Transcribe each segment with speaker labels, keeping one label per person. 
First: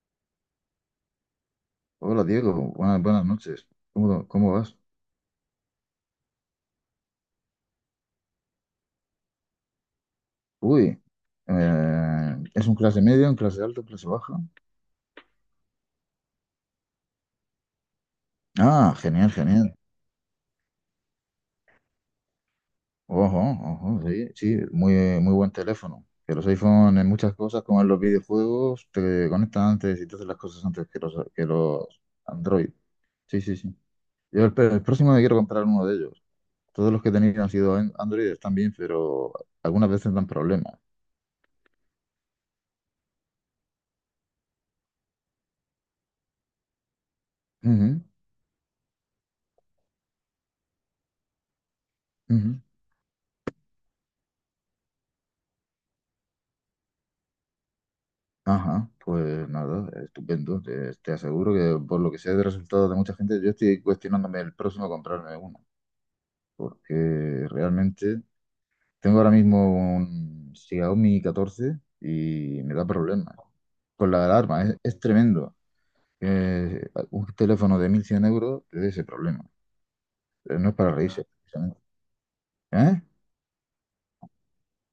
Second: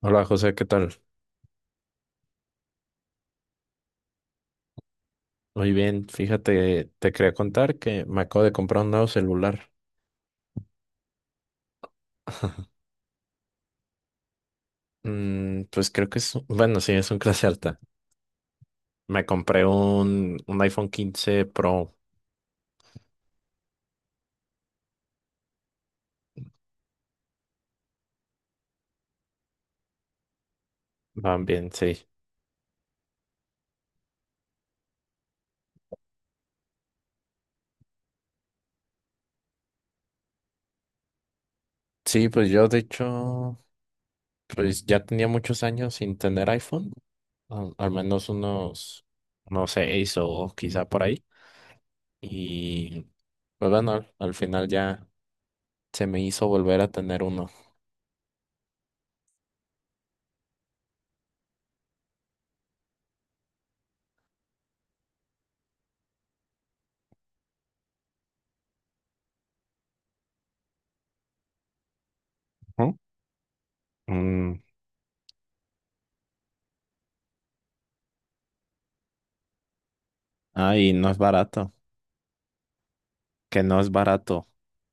Speaker 1: Hola José, ¿qué tal?
Speaker 2: Hola Diego, buenas, buenas noches. ¿Cómo vas?
Speaker 1: Muy bien, fíjate, te quería contar que me acabo de comprar un nuevo celular.
Speaker 2: Uy, ¿es un clase media, un clase alto, clase baja?
Speaker 1: Pues creo que es, bueno, sí, es un clase alta.
Speaker 2: Ah,
Speaker 1: Me
Speaker 2: genial,
Speaker 1: compré
Speaker 2: genial.
Speaker 1: un iPhone 15 Pro
Speaker 2: Ojo, ojo, sí, sí, muy, muy buen teléfono. Que los iPhone en muchas cosas, como en los videojuegos, te conectan antes y te hacen las cosas antes que los, que
Speaker 1: también, sí.
Speaker 2: los Android. Sí, sí, sí. Yo el próximo me quiero comprar uno de ellos. Todos los que he tenido han sido Android, están bien, pero algunas veces dan problemas.
Speaker 1: Sí, pues yo de hecho, pues ya tenía muchos años sin tener iPhone, al
Speaker 2: Ujú,
Speaker 1: menos unos, no sé, seis o quizá por ahí.
Speaker 2: ujú.
Speaker 1: Y pues bueno, al final ya se me hizo volver a tener uno.
Speaker 2: Ajá, pues nada, estupendo. Te aseguro que por lo que sé de resultados de mucha gente, yo estoy cuestionándome el próximo a comprarme uno, porque realmente tengo ahora mismo un Xiaomi 14 y me da
Speaker 1: Ujú.
Speaker 2: problemas con la
Speaker 1: Mm.
Speaker 2: alarma. Es tremendo que un teléfono de 1100 euros te dé ese problema. No es
Speaker 1: Ah, y
Speaker 2: para
Speaker 1: no es
Speaker 2: reírse
Speaker 1: barato.
Speaker 2: precisamente. ¿Eh?
Speaker 1: Que no es barato.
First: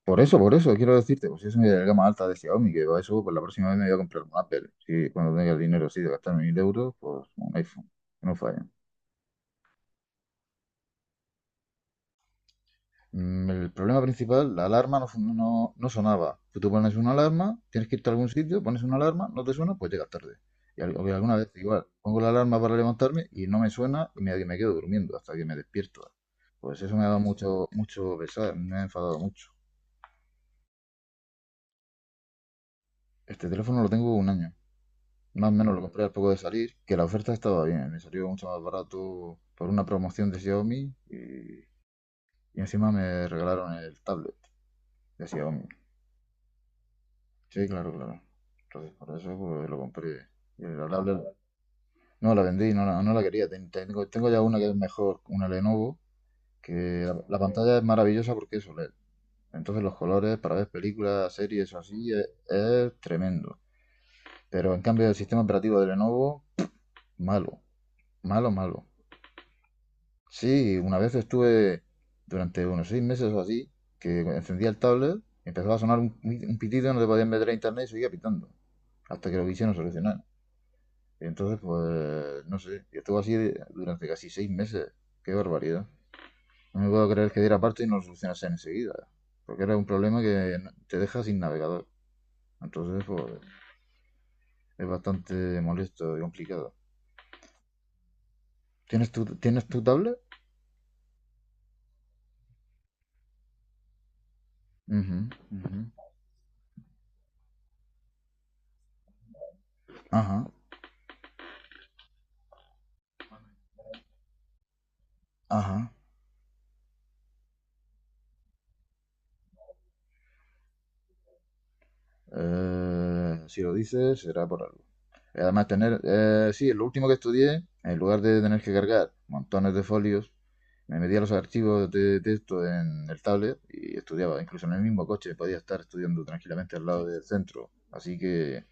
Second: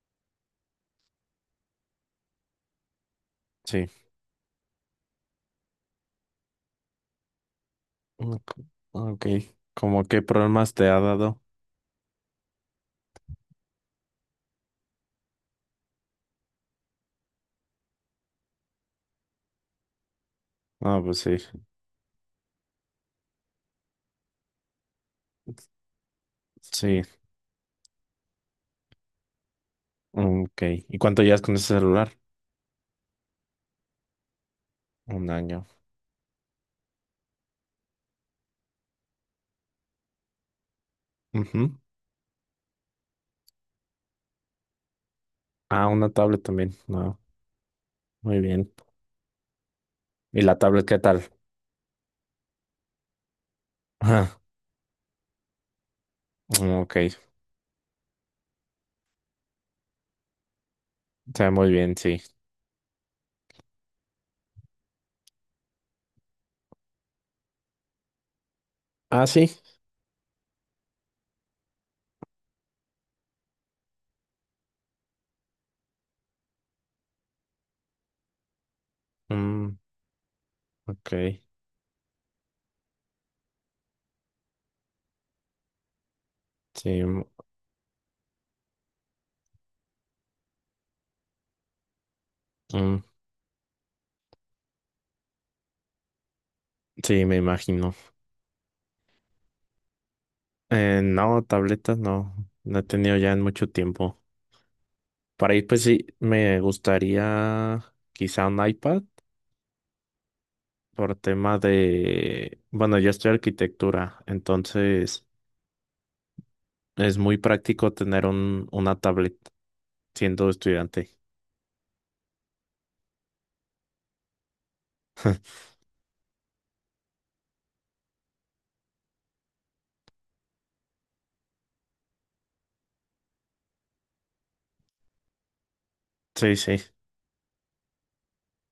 Speaker 2: Por eso, quiero decirte, pues es una gama alta de Xiaomi, que va eso, pues la próxima vez me
Speaker 1: Sí.
Speaker 2: voy a comprar un Apple. Sí, cuando tenga el dinero así de gastarme 1000 euros, pues un iPhone, que no
Speaker 1: Ok.
Speaker 2: falla.
Speaker 1: Ok. ¿Cómo qué problemas te ha dado?
Speaker 2: El problema principal, la alarma no, no sonaba. Tú te pones una alarma, tienes que irte a algún sitio, pones una alarma, no te suena, pues llegas tarde. Y
Speaker 1: Ah,
Speaker 2: o
Speaker 1: pues
Speaker 2: alguna
Speaker 1: sí.
Speaker 2: vez igual, pongo la alarma para levantarme y no me suena y me quedo durmiendo hasta que me despierto. Pues eso
Speaker 1: Sí.
Speaker 2: me ha dado mucho, mucho pesar, me ha enfadado mucho.
Speaker 1: Ok. ¿Y cuánto llevas con ese celular?
Speaker 2: Este teléfono lo tengo un año.
Speaker 1: Un
Speaker 2: Más o
Speaker 1: año.
Speaker 2: menos lo compré al poco de salir, que la oferta estaba bien, me salió mucho más barato por una promoción de Xiaomi y,
Speaker 1: Ujú.
Speaker 2: y encima me regalaron el tablet de Xiaomi.
Speaker 1: Ah, una tablet también. No.
Speaker 2: Sí, claro, claro.
Speaker 1: Muy bien.
Speaker 2: Entonces por eso pues, lo compré.
Speaker 1: ¿Y la
Speaker 2: Y
Speaker 1: tablet
Speaker 2: la
Speaker 1: qué
Speaker 2: tablet
Speaker 1: tal?
Speaker 2: no la vendí, no la quería. Tengo
Speaker 1: Ah,
Speaker 2: ya una que es mejor, una Lenovo, que
Speaker 1: mm, ok.
Speaker 2: la pantalla es maravillosa porque es OLED. Entonces los colores para ver películas,
Speaker 1: Se ve muy
Speaker 2: series o
Speaker 1: bien,
Speaker 2: así
Speaker 1: sí.
Speaker 2: es tremendo. Pero en cambio el sistema operativo de Lenovo, malo, malo, malo.
Speaker 1: Ah, sí.
Speaker 2: Sí, una vez estuve durante unos 6 meses o así, que encendía el tablet, empezaba a sonar un pitido, no te podías meter a internet y seguía pitando, hasta que lo quisieron
Speaker 1: Mm,
Speaker 2: solucionar.
Speaker 1: ok.
Speaker 2: Y entonces, pues, no sé, y estuvo durante casi 6 meses. Qué barbaridad. No me
Speaker 1: Sí.
Speaker 2: puedo
Speaker 1: Mm,
Speaker 2: creer que diera parte y no lo solucionase enseguida, porque era un problema que te deja sin navegador.
Speaker 1: mm,
Speaker 2: Entonces, pues, es bastante molesto y complicado.
Speaker 1: sí, me imagino.
Speaker 2: ¿Tienes tu tablet?
Speaker 1: No, tabletas no. No he tenido ya en mucho tiempo.
Speaker 2: Ujú,
Speaker 1: Para ir,
Speaker 2: ujú.
Speaker 1: pues sí, me gustaría quizá un iPad.
Speaker 2: Ajá,
Speaker 1: Por tema de, bueno, yo estoy arquitectura, entonces
Speaker 2: ajá.
Speaker 1: es muy práctico tener una tablet siendo estudiante.
Speaker 2: Si lo dices, será por algo. Además, tener, sí, lo último que estudié, en lugar de tener que cargar montones de folios, me metía los archivos de texto en el tablet y estudiaba. Incluso en el mismo coche podía estar estudiando
Speaker 1: Sí,
Speaker 2: tranquilamente
Speaker 1: sí.
Speaker 2: al lado del centro. Así que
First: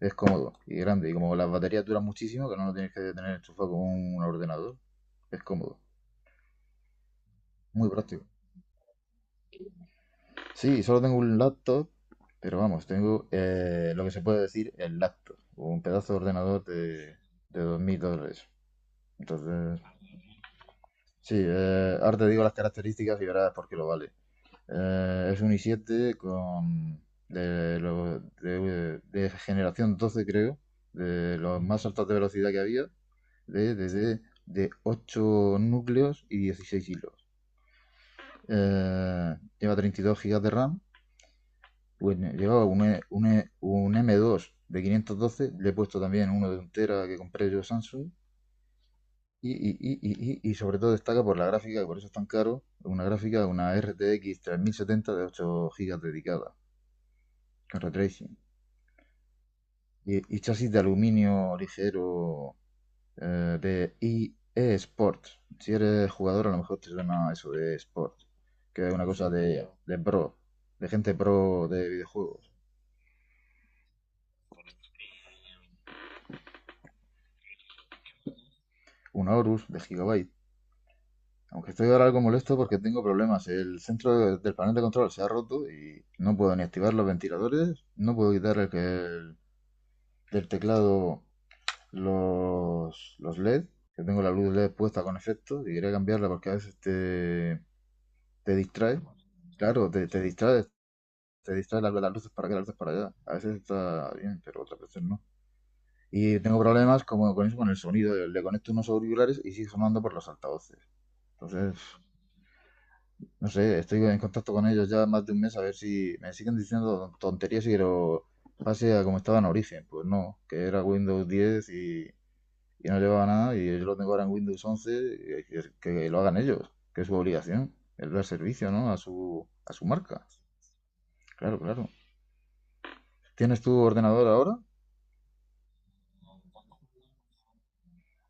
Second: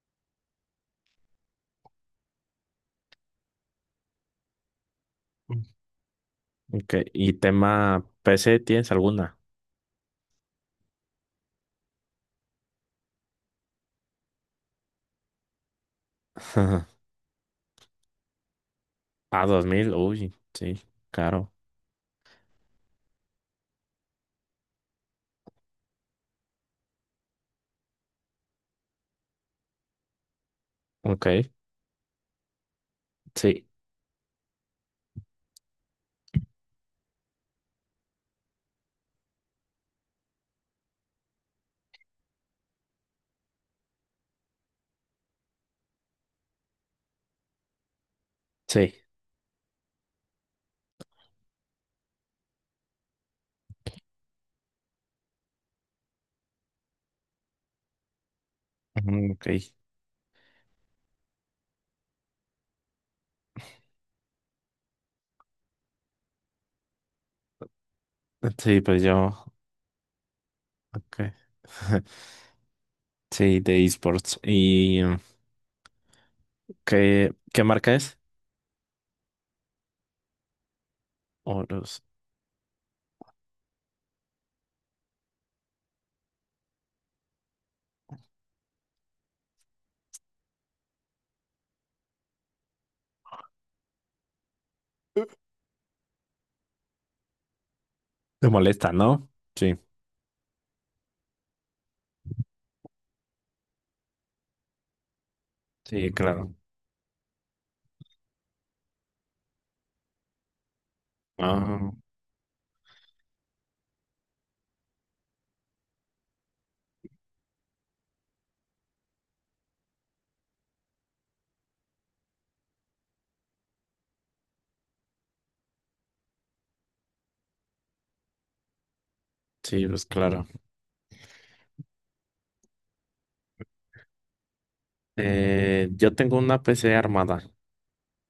Speaker 2: es cómodo y grande. Y como las baterías duran muchísimo, que no lo tienes que tener enchufado con un ordenador, es cómodo.
Speaker 1: Ok, ¿y
Speaker 2: Muy
Speaker 1: tema
Speaker 2: práctico.
Speaker 1: PC tienes alguna?
Speaker 2: Sí, solo tengo un laptop, pero vamos, tengo lo que se puede decir el laptop, o un pedazo de ordenador de 2000 dólares.
Speaker 1: A dos
Speaker 2: Entonces,
Speaker 1: mil uy, sí,
Speaker 2: sí,
Speaker 1: caro.
Speaker 2: ahora te digo las características y verás por qué lo vale. Es un i7 con de generación 12 creo,
Speaker 1: Ok,
Speaker 2: de los más altos de velocidad que había,
Speaker 1: sí,
Speaker 2: de, desde de 8 núcleos y 16 hilos. Lleva 32 gigas de RAM. Pues me llevaba un M2 de 512, le he puesto también uno de un tera que compré yo Samsung.
Speaker 1: sí.
Speaker 2: Y sobre todo destaca por la gráfica, que por eso es tan caro, una gráfica, una RTX 3070 de 8 GB dedicada, con retracing.
Speaker 1: Ujú, ok,
Speaker 2: Y chasis de aluminio ligero, de IE Sport. Si eres jugador, a lo mejor te suena eso de Sport,
Speaker 1: sí,
Speaker 2: que es
Speaker 1: pues
Speaker 2: una, sí, cosa
Speaker 1: yo,
Speaker 2: de pro, de
Speaker 1: ok.
Speaker 2: gente pro de videojuegos.
Speaker 1: Sí, de esports. ¿Y qué marca es?
Speaker 2: Un Aorus de Gigabyte.
Speaker 1: O
Speaker 2: Aunque estoy
Speaker 1: los-
Speaker 2: ahora algo molesto porque tengo problemas. El centro del panel de control se ha roto y no puedo ni activar los ventiladores, no puedo quitar del teclado los LED, que tengo la luz LED puesta con efecto y quería cambiarla porque a veces te,
Speaker 1: te
Speaker 2: te
Speaker 1: molesta,
Speaker 2: distrae.
Speaker 1: ¿no? Sí,
Speaker 2: Claro, te distrae, te distrae las luces para acá, las luces para allá. A veces está bien, pero otras veces no.
Speaker 1: sí,
Speaker 2: Y
Speaker 1: claro.
Speaker 2: tengo problemas como con eso, con el sonido. Le conecto unos auriculares y sigue sonando por los altavoces. Entonces,
Speaker 1: Ah,
Speaker 2: no sé, estoy en contacto con ellos ya más de un mes a ver si me siguen diciendo tonterías y que lo pase a como estaba en origen. Pues no, que era Windows 10 y no llevaba nada y yo lo tengo ahora en Windows 11 y que lo hagan ellos, que es su obligación, es dar servicio, ¿no? A su
Speaker 1: sí, pues
Speaker 2: marca.
Speaker 1: claro.
Speaker 2: Claro, claro. ¿Tienes tu ordenador ahora?
Speaker 1: Yo tengo una PC armada.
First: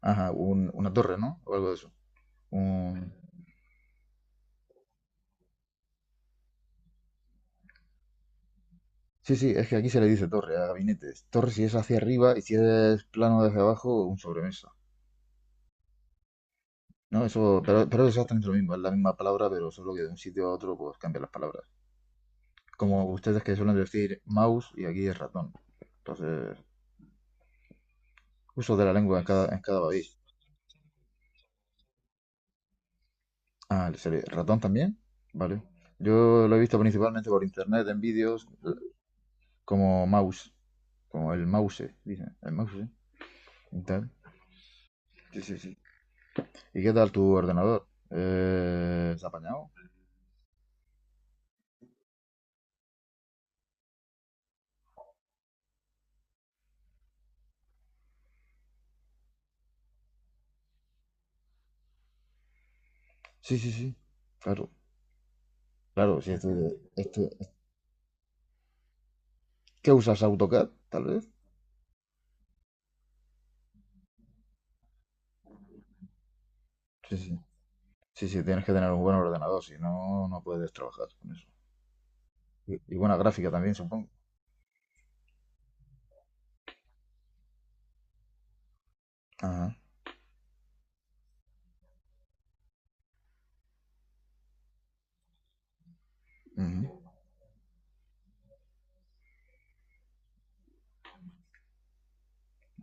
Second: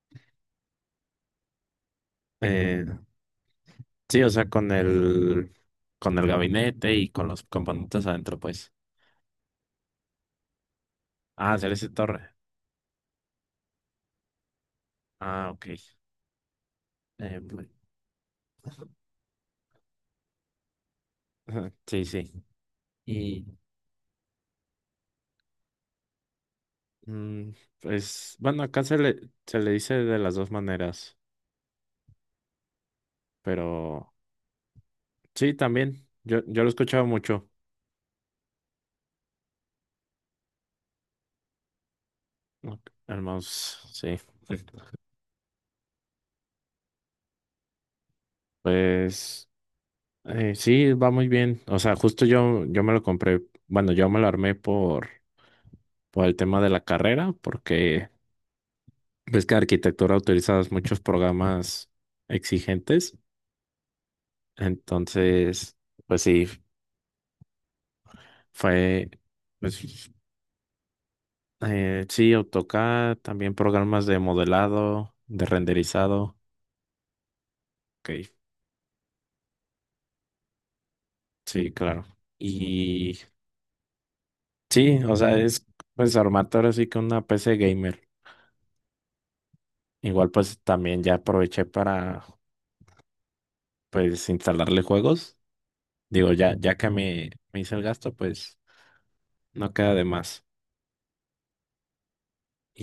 Speaker 2: Ajá, una torre, ¿no? O algo de eso.
Speaker 1: Eh,
Speaker 2: Un-
Speaker 1: sí, o sea, con el gabinete y con los componentes adentro, pues.
Speaker 2: Sí, sí, es que aquí se le dice torre a gabinetes. Torre
Speaker 1: Ah,
Speaker 2: si es
Speaker 1: Celeste
Speaker 2: hacia
Speaker 1: Torre.
Speaker 2: arriba y si es plano desde abajo, un sobremesa.
Speaker 1: Ah, ok.
Speaker 2: No, eso,
Speaker 1: Pues,
Speaker 2: pero es exactamente lo mismo, es la misma palabra, pero solo que de un sitio a otro pues cambian las palabras.
Speaker 1: ajá, sí, sí.
Speaker 2: Como ustedes
Speaker 1: Y
Speaker 2: que suelen decir mouse y aquí es ratón. Entonces,
Speaker 1: mm, pues, bueno,
Speaker 2: uso
Speaker 1: acá
Speaker 2: de la
Speaker 1: se le,
Speaker 2: lengua en cada,
Speaker 1: se
Speaker 2: en
Speaker 1: le
Speaker 2: cada
Speaker 1: dice
Speaker 2: país.
Speaker 1: de las dos maneras,
Speaker 2: Ah, ¿le
Speaker 1: pero
Speaker 2: sale ratón también?
Speaker 1: sí,
Speaker 2: Vale.
Speaker 1: también. Yo,
Speaker 2: Yo lo he
Speaker 1: yo lo he
Speaker 2: visto
Speaker 1: escuchado
Speaker 2: principalmente por
Speaker 1: mucho.
Speaker 2: internet, en vídeos, como mouse, como el mouse, dicen, el mouse,
Speaker 1: Ok,
Speaker 2: ¿eh?
Speaker 1: el mouse,
Speaker 2: Y tal.
Speaker 1: sí.
Speaker 2: Sí, sí, sí. ¿Y qué tal tu ordenador? ¿Se ha
Speaker 1: Pues
Speaker 2: apañado?
Speaker 1: sí, va muy bien. O sea, justo yo me lo compré, bueno, yo me lo armé por el tema de la carrera, porque ves que arquitectura utilizas muchos programas exigentes,
Speaker 2: Sí, sí, sí, claro.
Speaker 1: entonces,
Speaker 2: Claro,
Speaker 1: pues
Speaker 2: sí.
Speaker 1: sí,
Speaker 2: Esto-
Speaker 1: fue,
Speaker 2: ¿Qué
Speaker 1: pues
Speaker 2: usas AutoCAD, tal vez?
Speaker 1: sí, AutoCAD, también programas de modelado, de renderizado,
Speaker 2: Sí, sí. Sí,
Speaker 1: ok,
Speaker 2: sí, tienes que tener un buen ordenador, si no, no puedes trabajar con eso.
Speaker 1: sí, claro.
Speaker 2: Y
Speaker 1: Y
Speaker 2: buena gráfica también, supongo.
Speaker 1: sí, o sea, es pues armarte ahora sí que una PC gamer.
Speaker 2: Ajá,
Speaker 1: Igual pues también ya aproveché para pues instalarle juegos. Digo, ya que
Speaker 2: ujú,
Speaker 1: me hice el gasto, pues no queda de más.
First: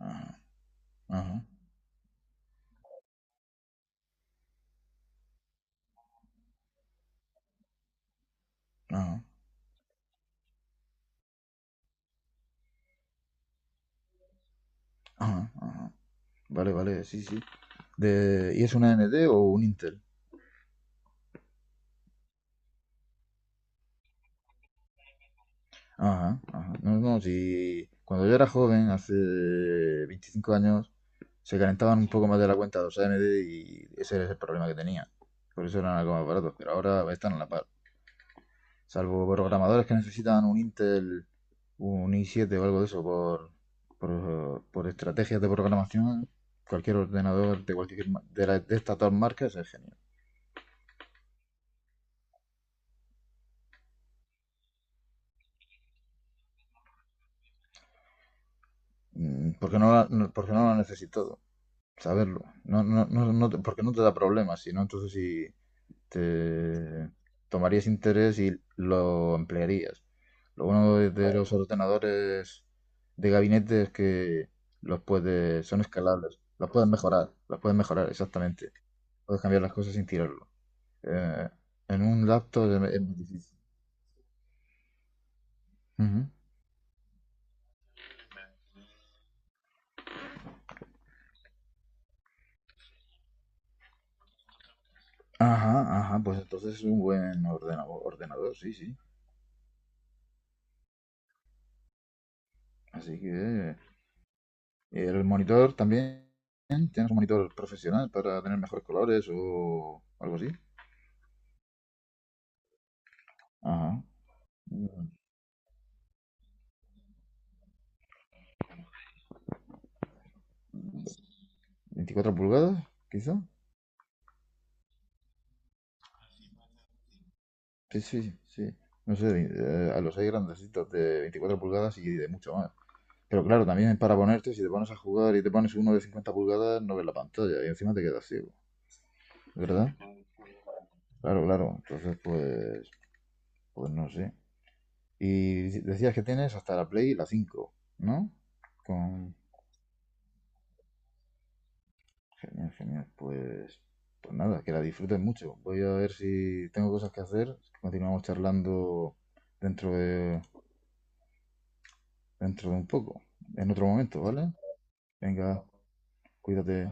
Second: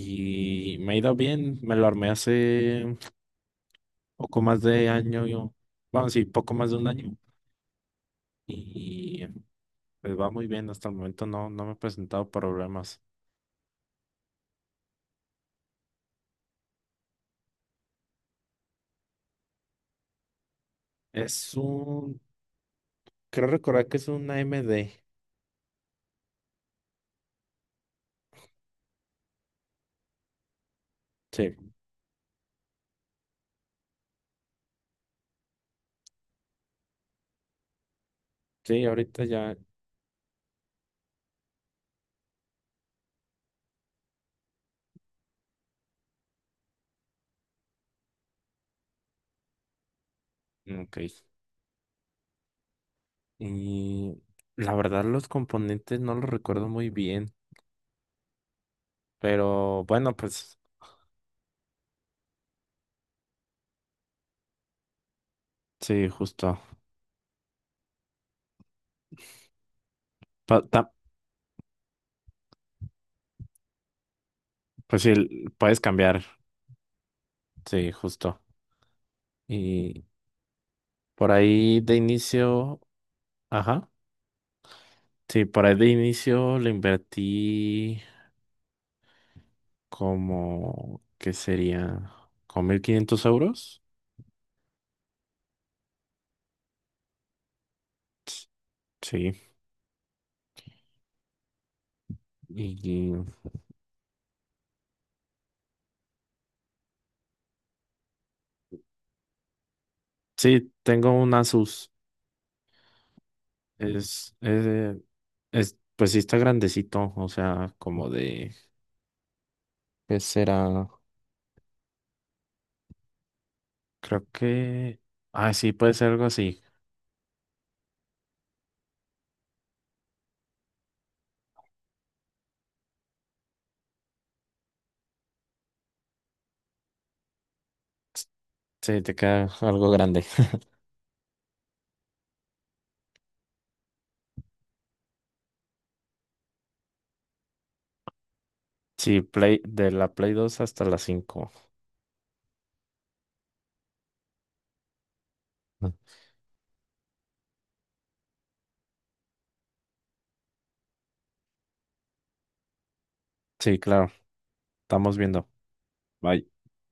Speaker 2: ajá,
Speaker 1: me ha ido
Speaker 2: ajá,
Speaker 1: bien, me lo armé hace poco más de año, yo, bueno, sí, poco más de un año.
Speaker 2: ajá,
Speaker 1: Y pues va muy bien, hasta el momento no, no me he presentado problemas.
Speaker 2: ajá, ajá. Vale, vale, sí, sí. ¿Y es una A N AMD o un Intel?
Speaker 1: Es un, creo recordar que es un AMD.
Speaker 2: Ajá, ajá. No, no, si cuando yo era joven, hace 25 años,
Speaker 1: Sí,
Speaker 2: se calentaban un poco más de la cuenta los AMD y ese era el problema que tenía. Por eso eran algo más baratos, pero ahora están a la par.
Speaker 1: sí, ahorita
Speaker 2: Salvo
Speaker 1: ya.
Speaker 2: programadores que necesitan un Intel, un i7 o algo de eso por estrategias de programación, cualquier ordenador de cualquier de estas dos marcas es genial.
Speaker 1: Mm, ok. Y la verdad los componentes no los recuerdo muy bien,
Speaker 2: Porque
Speaker 1: pero
Speaker 2: no,
Speaker 1: bueno,
Speaker 2: porque
Speaker 1: pues
Speaker 2: no lo necesito saberlo. No, no, no, no porque no te da problemas, sino entonces si
Speaker 1: sí, justo.
Speaker 2: te tomarías interés y lo emplearías.
Speaker 1: Pa-
Speaker 2: Lo
Speaker 1: ta-
Speaker 2: bueno de los ordenadores de gabinete es que los
Speaker 1: Pues sí,
Speaker 2: puedes,
Speaker 1: puedes
Speaker 2: son
Speaker 1: cambiar,
Speaker 2: escalables, los puedes
Speaker 1: sí,
Speaker 2: mejorar,
Speaker 1: justo.
Speaker 2: exactamente. Puedes cambiar las cosas
Speaker 1: Y
Speaker 2: sin tirarlo.
Speaker 1: por
Speaker 2: eh,
Speaker 1: ahí de
Speaker 2: en un laptop
Speaker 1: inicio.
Speaker 2: es más difícil.
Speaker 1: Ajá. Sí, por ahí de
Speaker 2: Ujú.
Speaker 1: inicio le invertí como, ¿qué sería? ¿Con 1.500 euros?
Speaker 2: Ajá, ajá, pues entonces es un buen ordenador, sí, sí.
Speaker 1: Sí.
Speaker 2: Así
Speaker 1: Y
Speaker 2: que el monitor también, ¿tienes un monitor profesional para tener mejores colores o algo así?
Speaker 1: sí, tengo un Asus.
Speaker 2: Ajá.
Speaker 1: Es, es,
Speaker 2: Mm,
Speaker 1: pues sí está grandecito, o sea, como de, ¿qué será?
Speaker 2: ¿24 pulgadas, quizá?
Speaker 1: Creo que, ah, sí, puede ser algo así.
Speaker 2: Sí, sí, sí. No sé, a los hay grandecitos de 24 pulgadas y de mucho más. Pero claro, también para ponerte, si te pones a jugar y te pones uno de 50 pulgadas, no ves la pantalla y encima te quedas ciego,
Speaker 1: Sí, te queda algo
Speaker 2: ¿verdad?
Speaker 1: grande.
Speaker 2: Claro, claro. Entonces, pues no sé. Y decías que tienes hasta la Play la 5, ¿no?
Speaker 1: Sí,
Speaker 2: Con...
Speaker 1: Play, de la Play 2 hasta la 5.
Speaker 2: Genial, genial. Pues nada, que la disfrutes mucho. Voy a ver si tengo cosas que hacer. Continuamos charlando dentro de, dentro de un poco, en
Speaker 1: Sí,
Speaker 2: otro
Speaker 1: claro,
Speaker 2: momento, ¿vale?
Speaker 1: estamos viendo.
Speaker 2: Venga,
Speaker 1: Bye.
Speaker 2: cuídate.